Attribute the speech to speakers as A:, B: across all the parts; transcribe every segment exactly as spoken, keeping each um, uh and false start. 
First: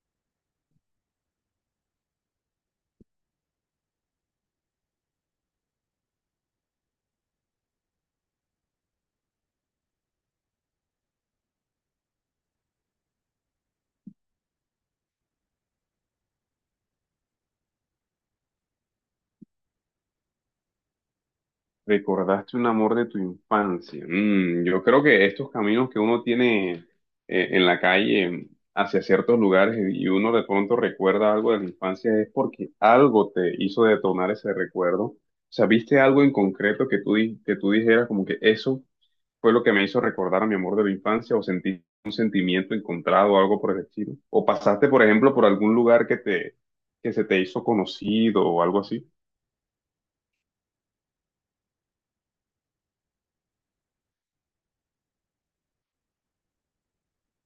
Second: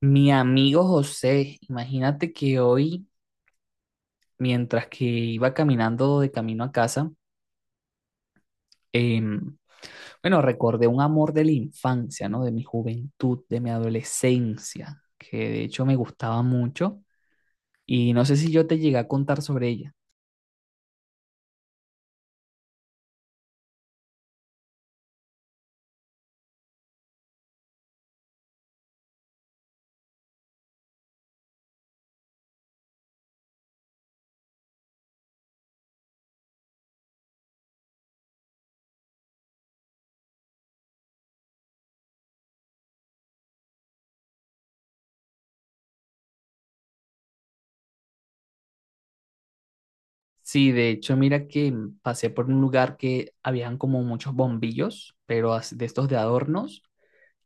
A: Mi amigo José, imagínate que hoy, mientras que iba caminando de camino a casa, em, bueno, recordé un amor de la infancia, ¿no? De mi juventud, de mi adolescencia, que de hecho me gustaba mucho y no sé si yo te llegué a contar sobre ella.
B: Recordaste un amor de tu infancia. Mm, yo creo que estos caminos que uno tiene eh, en la calle hacia ciertos lugares y uno de pronto recuerda algo de la infancia es porque algo te hizo detonar ese recuerdo. O sea, viste algo en concreto que tú, di- que tú dijeras como que eso fue lo que me hizo recordar a mi amor de la infancia o sentí un sentimiento encontrado o algo por el estilo. O pasaste, por ejemplo, por algún lugar que te, que se te hizo conocido o algo así.
A: Sí, de hecho, mira que em, pasé por un lugar que habían como muchos bombillos, pero as- de estos de adornos.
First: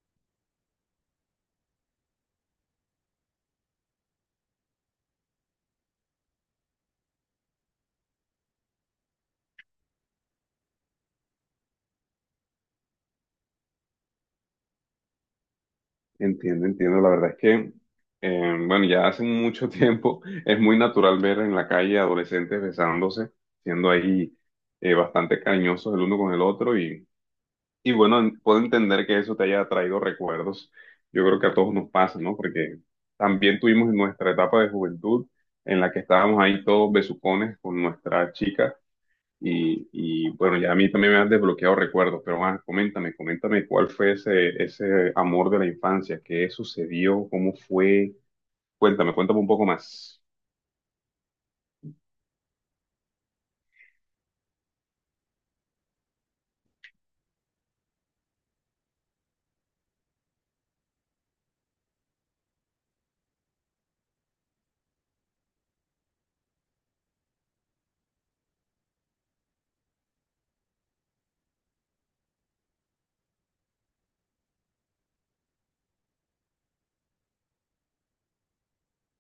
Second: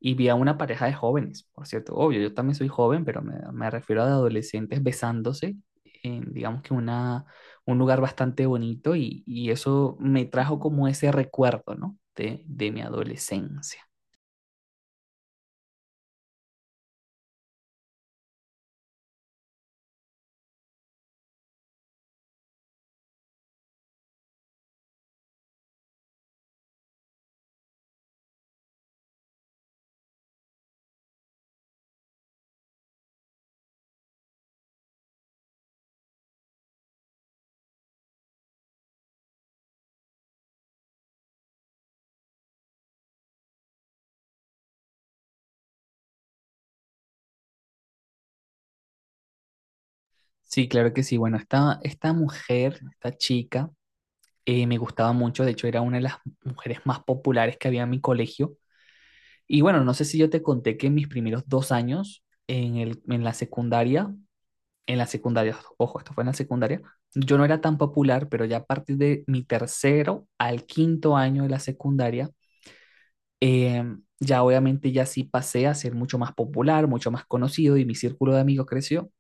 A: Y vi a una pareja de jóvenes, por cierto, obvio, yo también soy joven, pero me, me refiero a adolescentes besándose en, digamos que una, un lugar bastante bonito y, y eso me trajo como ese recuerdo, ¿no? De, de mi adolescencia.
B: Entiendo, entiendo. La verdad es que, eh, bueno, ya hace mucho tiempo es muy natural ver en la calle adolescentes besándose, siendo ahí eh, bastante cariñosos el uno con el otro y, y bueno, en- puedo entender que eso te haya traído recuerdos. Yo creo que a todos nos pasa, ¿no? Porque también tuvimos nuestra etapa de juventud en la que estábamos ahí todos besucones con nuestra chica y, y, bueno, ya a mí también me han desbloqueado recuerdos, pero ah, coméntame, coméntame cuál fue ese, ese amor de la infancia, qué sucedió, cómo fue. Cuéntame, cuéntame un poco más.
A: Sí, claro que sí. Bueno, esta, esta mujer, esta chica, eh, me gustaba mucho, de hecho era una de las mujeres más populares que había en mi colegio. Y bueno, no sé si yo te conté que en mis primeros dos años en, el, en la secundaria en la secundaria, ojo, esto fue en la secundaria, yo no era tan popular, pero ya a partir de mi tercero al quinto año de la secundaria, eh, ya obviamente ya sí pasé a ser mucho más popular, mucho más conocido y mi círculo de amigos creció.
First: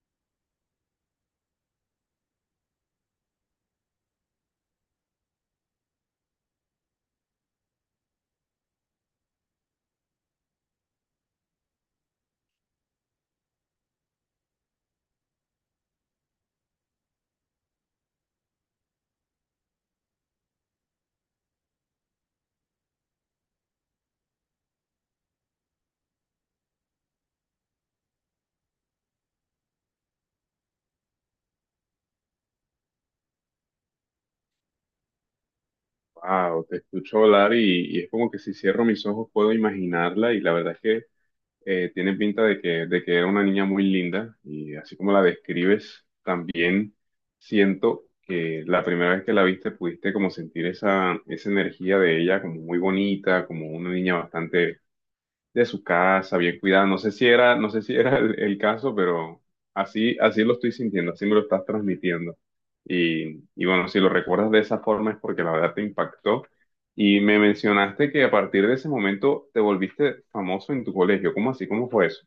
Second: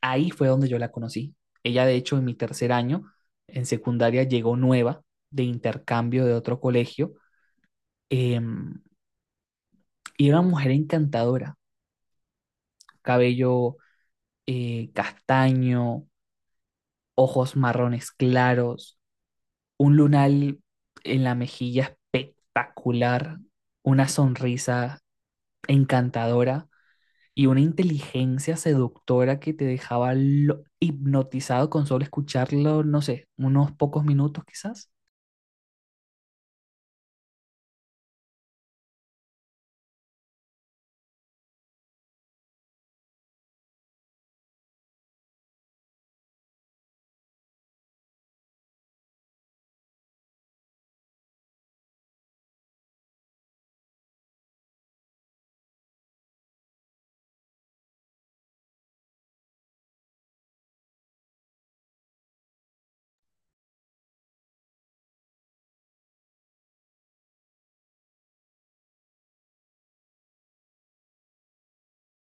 A: Ahí fue donde yo la conocí. Ella, de hecho, en mi tercer año, en secundaria, llegó nueva de intercambio de otro colegio, eh, y era una mujer encantadora, cabello eh, castaño, ojos marrones claros, un lunar en la mejilla espectacular, una sonrisa encantadora y una inteligencia seductora que te dejaba lo- hipnotizado con solo escucharlo, no sé, unos pocos minutos quizás.
B: Wow, te escucho hablar y, y es como que si cierro mis ojos puedo imaginarla y la verdad es que eh, tiene pinta de que, de que era una niña muy linda y así como la describes, también siento que la primera vez que la viste pudiste como sentir esa, esa energía de ella como muy bonita, como una niña bastante de su casa, bien cuidada. No sé si era, no sé si era el, el caso, pero así, así lo estoy sintiendo, así me lo estás transmitiendo. Y, y bueno, si lo recuerdas de esa forma es porque la verdad te impactó. Y me mencionaste que a partir de ese momento te volviste famoso en tu colegio. ¿Cómo así? ¿Cómo fue eso?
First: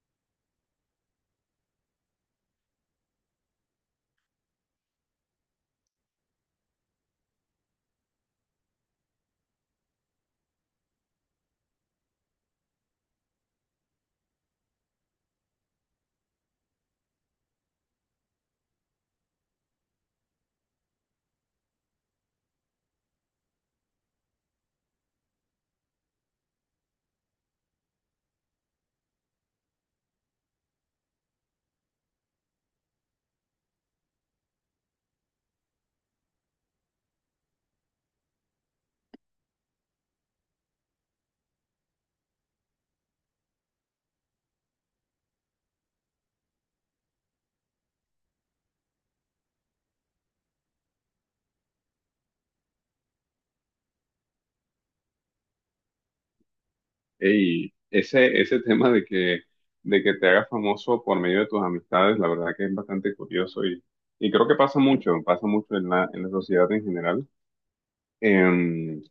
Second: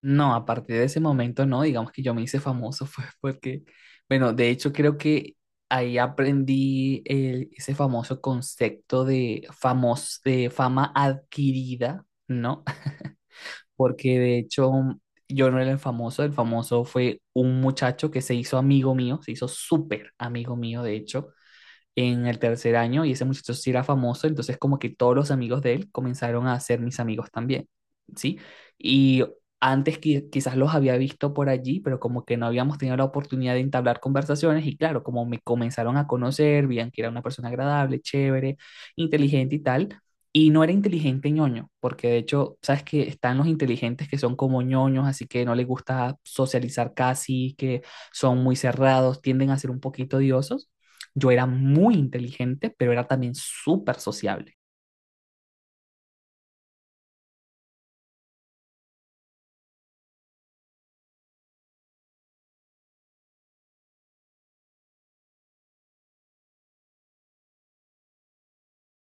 A: No, a partir de ese momento no, digamos que yo me hice famoso, fue porque, bueno, de hecho creo que ahí aprendí el- ese famoso concepto de, famos- de fama adquirida, ¿no? Porque de hecho yo no era el famoso, el famoso fue un muchacho que se hizo amigo mío, se hizo súper amigo mío, de hecho, en el tercer año y ese muchacho sí era famoso, entonces como que todos los amigos de él comenzaron a ser mis amigos también, ¿sí? Y antes qui- quizás los había visto por allí, pero como que no habíamos tenido la oportunidad de entablar conversaciones y claro, como me comenzaron a conocer, veían que era una persona agradable, chévere, inteligente y tal. Y no era inteligente ñoño, porque de hecho, sabes que están los inteligentes que son como ñoños, así que no les gusta socializar casi, que son muy cerrados, tienden a ser un poquito odiosos. Yo era muy inteligente, pero era también súper sociable.
B: Y ese, ese tema de que, de que te hagas famoso por medio de tus amistades, la verdad que es bastante curioso y, y creo que pasa mucho, pasa mucho en la, en la sociedad en general. Em,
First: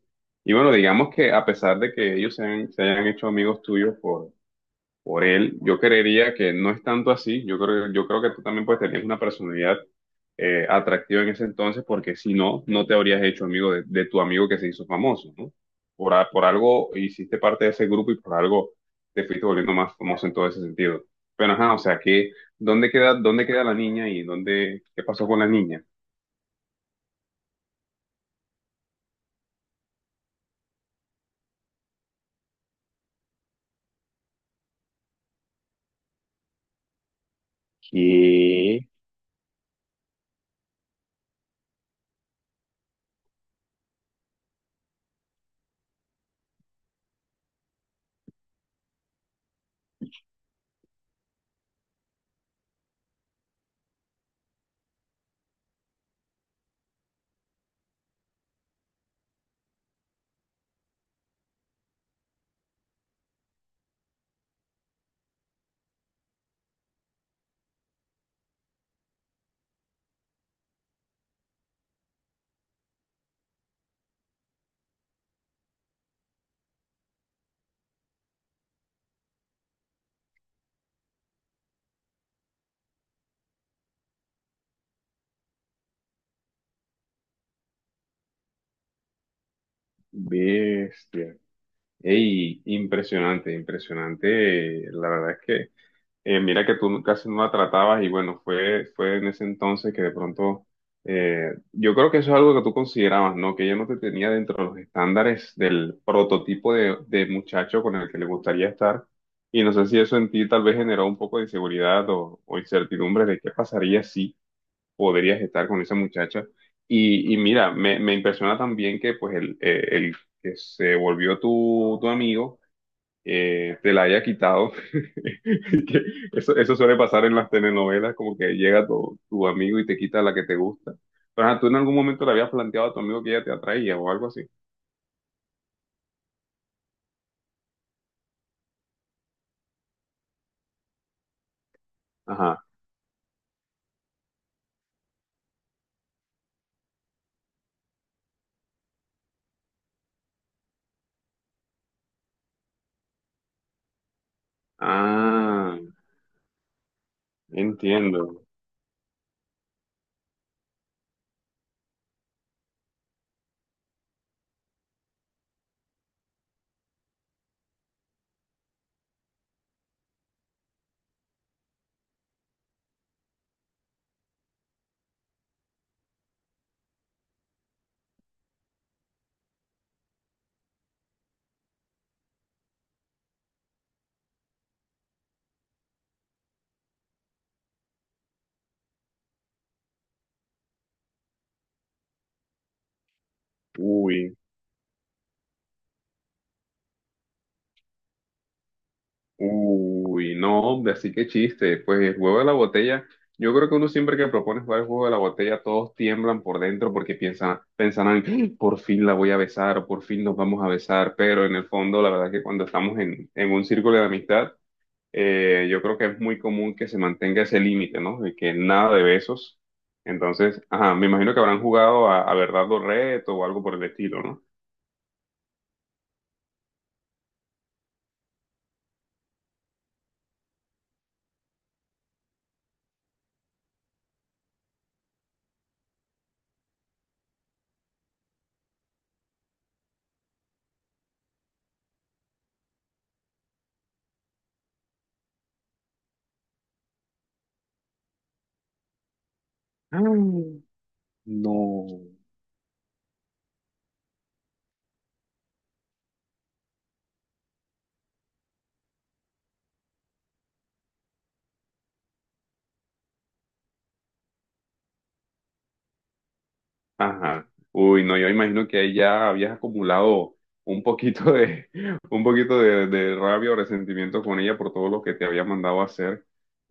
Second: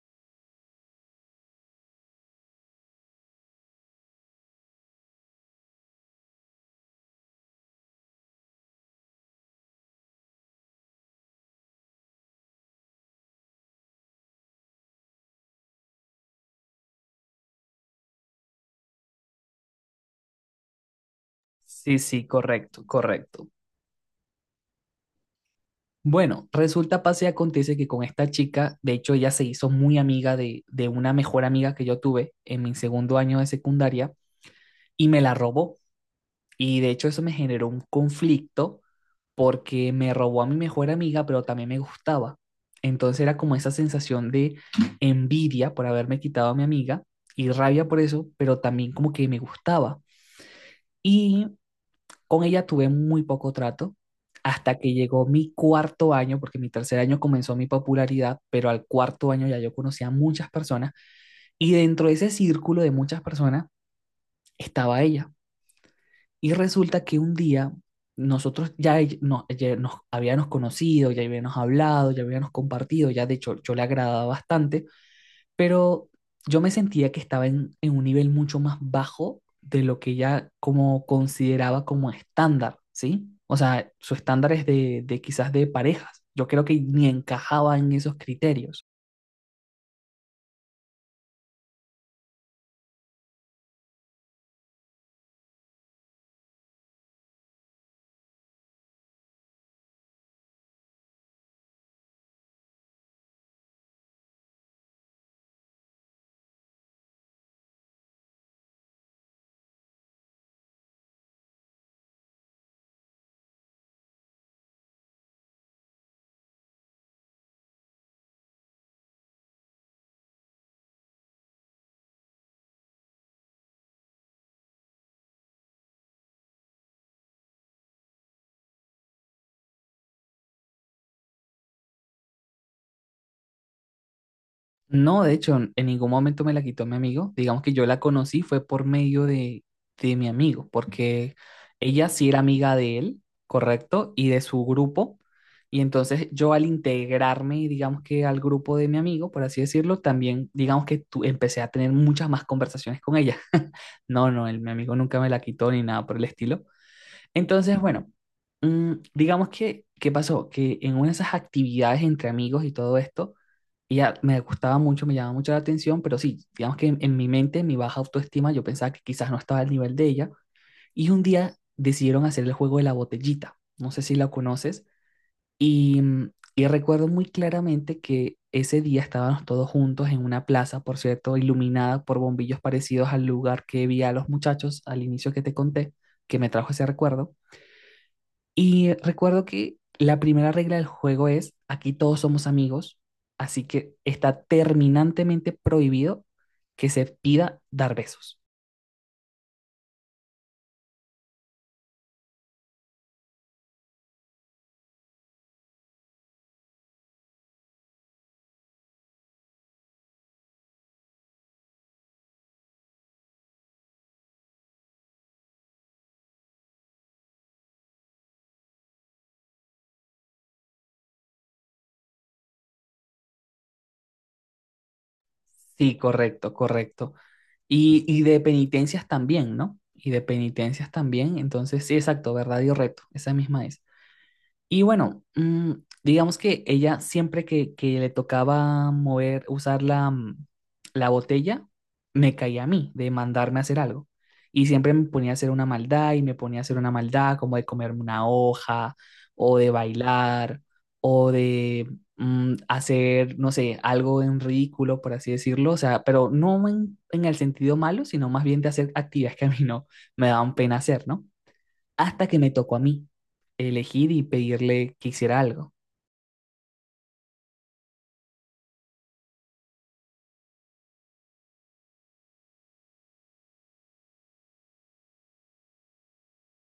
B: y bueno, digamos que a pesar de que ellos se, han- se hayan hecho amigos tuyos por, por él, yo creería que no es tanto así. Yo creo, yo creo que tú también pues tenías una personalidad eh, atractiva en ese entonces, porque si no, no te habrías hecho amigo de, de tu amigo que se hizo famoso, ¿no? Por, a- por algo hiciste parte de ese grupo y por algo te fuiste volviendo más famoso en todo ese sentido. Pero ajá, o sea,
A: Sí, sí,
B: que
A: correcto,
B: ¿dónde queda, dónde
A: correcto.
B: queda la niña y dónde, qué pasó con la niña?
A: Bueno, resulta, pase y acontece que con esta chica, de hecho ella se hizo muy amiga de, de una mejor amiga que yo tuve en mi segundo año de secundaria y me la robó. Y de hecho eso me generó un
B: Qué
A: conflicto porque me robó a mi mejor amiga, pero también me gustaba. Entonces era como esa sensación de envidia por haberme quitado a mi amiga y rabia por eso, pero también como que me gustaba. Y con ella tuve muy poco trato hasta que llegó mi cuarto año, porque mi tercer año comenzó mi popularidad, pero al cuarto año ya yo conocía a muchas personas y dentro de ese círculo de muchas personas estaba ella. Y resulta que un día nosotros ya, ell- no, ya nos habíamos conocido, ya habíamos hablado, ya habíamos compartido, ya de hecho yo le agradaba bastante, pero yo me sentía que estaba en, en un nivel mucho más bajo de lo que ella como consideraba como estándar, ¿sí? O sea, su estándar es de, de quizás de parejas. Yo creo que ni encajaba en esos criterios.
B: bestia. Ey, impresionante, impresionante. eh, La verdad es que, eh, mira que tú casi no la tratabas y bueno, fue, fue en ese entonces que de pronto, eh, yo creo que eso es algo que tú considerabas, ¿no? Que ella no te tenía dentro de los estándares del prototipo de, de muchacho con el que le gustaría estar. Y no sé si eso en ti tal vez generó un poco de inseguridad o, o incertidumbre de qué pasaría si podrías estar con esa muchacha. Y, y mira, me, me impresiona también que pues el, eh, el que se volvió tu, tu amigo eh, te la haya quitado. Que Eso, eso suele pasar en las telenovelas, como que llega tu, tu amigo y te quita la que te gusta. Pero ajá, tú en algún momento le habías planteado a tu amigo que ella te atraía o algo así.
A: No, de hecho, en ningún momento me la quitó mi amigo. Digamos que yo la conocí fue por medio de, de mi amigo, porque ella sí era
B: Ajá.
A: amiga de él, correcto, y de su grupo. Y entonces yo al integrarme, digamos que al grupo de mi amigo, por así decirlo, también, digamos que tu- empecé a tener muchas más conversaciones con ella. No, no, el, mi amigo nunca me la quitó
B: Ah,
A: ni nada por el estilo. Entonces, bueno,
B: entiendo.
A: mm, digamos que, ¿qué pasó? Que en una de esas actividades entre amigos y todo esto, ella me gustaba mucho, me llamaba mucho la atención, pero sí, digamos que en, en mi mente, en mi baja autoestima, yo pensaba que quizás no estaba al nivel de ella. Y un día decidieron hacer el juego de la botellita, no sé si la conoces, y, mm, y recuerdo muy claramente que ese día estábamos todos juntos en una plaza, por cierto, iluminada por bombillos parecidos al lugar que vi a los muchachos al inicio que te conté, que me trajo ese recuerdo. Y recuerdo que la primera regla del juego es, aquí todos somos amigos, así que
B: Uy.
A: está terminantemente prohibido que se pida dar besos.
B: Uy, no, hombre, así que chiste. Pues el juego de la botella, yo creo que uno siempre que propone jugar el juego de la botella, todos tiemblan por dentro porque piensan, piensan en, "¡Ah! Por fin la voy a besar o por fin nos vamos a besar", pero en el fondo, la verdad que cuando estamos en, en un círculo de amistad, eh, yo creo que es muy común que se mantenga ese límite, ¿no? De que nada de besos. Entonces, ajá, me imagino que habrán jugado a, a verdad o reto o algo por el estilo, ¿no?
A: Sí, correcto, correcto. Y, y de penitencias también, ¿no? Y de penitencias también. Entonces, sí, exacto, verdad y reto, esa misma es. Y bueno, mm, digamos que ella siempre que, que le tocaba mover, usar la, mm, la botella, me caía a mí de mandarme a hacer algo. Y siempre me ponía a hacer una maldad y me ponía a hacer una maldad como de comerme una hoja o de bailar
B: Ay,
A: o
B: no.
A: de mm, hacer, no sé, algo en ridículo, por así decirlo. O sea, pero no en, en el sentido malo, sino más bien de hacer actividades que a mí no me daban pena hacer, ¿no? Hasta que me tocó a mí elegir y pedirle que hiciera algo.
B: Ajá. Uy, no, yo imagino que ahí ya habías acumulado un poquito de, un poquito de, de rabia o resentimiento con ella por todo lo que te había mandado a hacer.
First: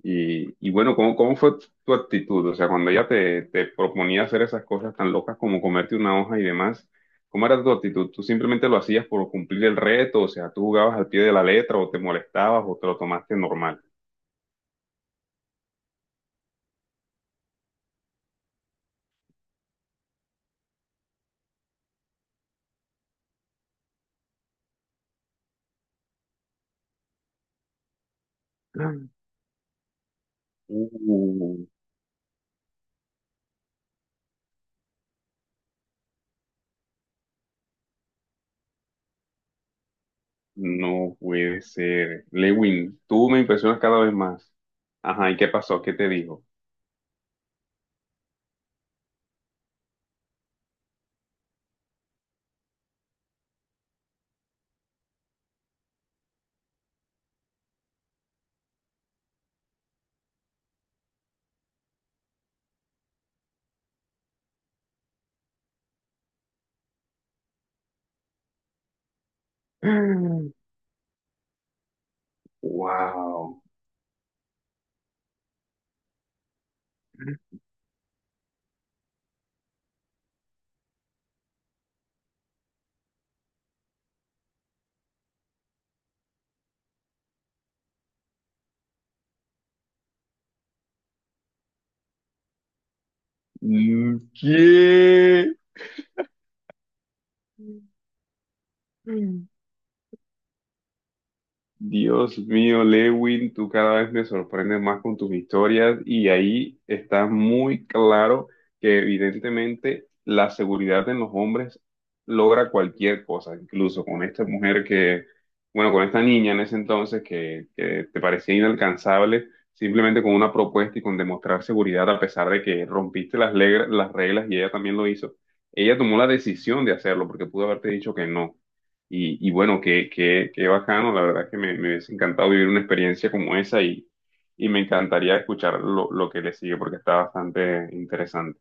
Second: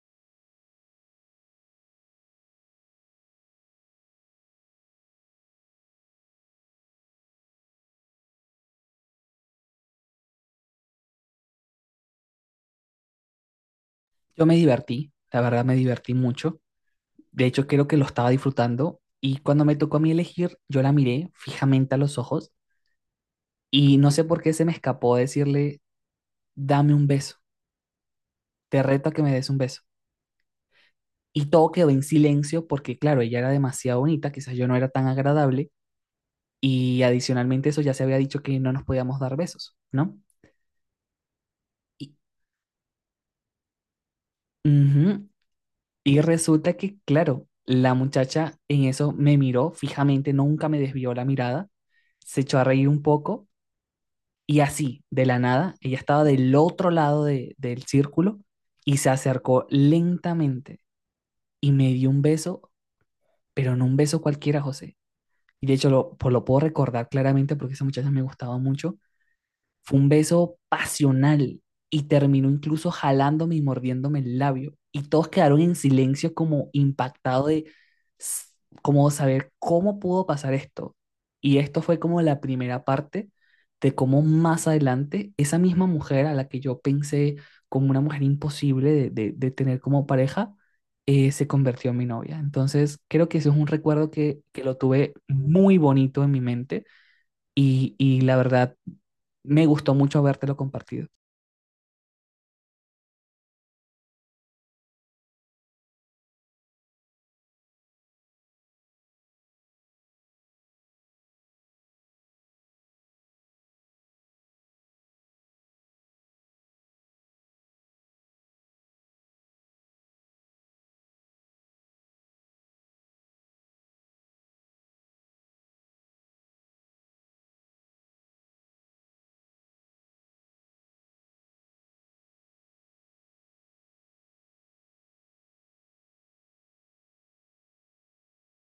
B: Y, y bueno, ¿cómo, cómo fue tu actitud? O sea, cuando ella te, te proponía hacer esas cosas tan locas como comerte una hoja y demás, ¿cómo era tu actitud? ¿Tú simplemente lo hacías por cumplir el reto? O sea, ¿tú jugabas al pie de la letra o te molestabas o te lo tomaste normal?
A: Yo me divertí, la verdad me divertí mucho. De hecho, creo que lo estaba disfrutando y cuando me tocó a mí elegir, yo la miré fijamente a los ojos y no sé por qué se me escapó decirle, dame un beso, te reto a que me des un beso. Y
B: Uh.
A: todo quedó en silencio porque, claro, ella era demasiado bonita, quizás yo no era tan agradable y adicionalmente eso ya se había dicho que no nos podíamos dar besos, ¿no?
B: No puede
A: Y,
B: ser. Lewin, tú me impresionas cada vez más.
A: ujú,
B: Ajá, ¿y qué pasó? ¿Qué te
A: y
B: dijo?
A: resulta que, claro, la muchacha en eso me miró fijamente, nunca me desvió la mirada, se echó a reír un poco y así, de la nada, ella estaba del otro lado de- del círculo y se acercó lentamente y me dio un beso, pero no un beso cualquiera, José. Y de hecho lo, pues lo puedo recordar claramente porque esa muchacha me gustaba mucho, fue un beso pasional y terminó incluso jalándome
B: Wow.
A: y mordiéndome el labio. Y todos quedaron en silencio como impactado de s- como saber cómo pudo pasar esto. Y esto fue como la primera parte de cómo más adelante esa misma mujer a la que yo pensé como una mujer imposible de, de- de tener como pareja, eh, se convirtió en mi novia. Entonces creo que ese es un recuerdo que, que lo tuve
B: ¿Qué?
A: muy bonito en mi mente y, y la verdad, me gustó mucho habértelo compartido.
B: Dios mío, Lewin, tú cada vez me sorprendes más con tus historias y ahí está muy claro que evidentemente la seguridad en los hombres logra cualquier cosa, incluso con esta mujer que, bueno, con esta niña en ese entonces que, que te parecía inalcanzable, simplemente con una propuesta y con demostrar seguridad a pesar de que rompiste las, legra- las reglas y ella también lo hizo. Ella tomó la decisión de hacerlo porque pudo haberte dicho que no. Y, y bueno, qué, qué, qué bacano, la verdad que me, me hubiese encantado vivir una experiencia como esa y, y me encantaría escuchar lo, lo que le sigue porque está bastante interesante.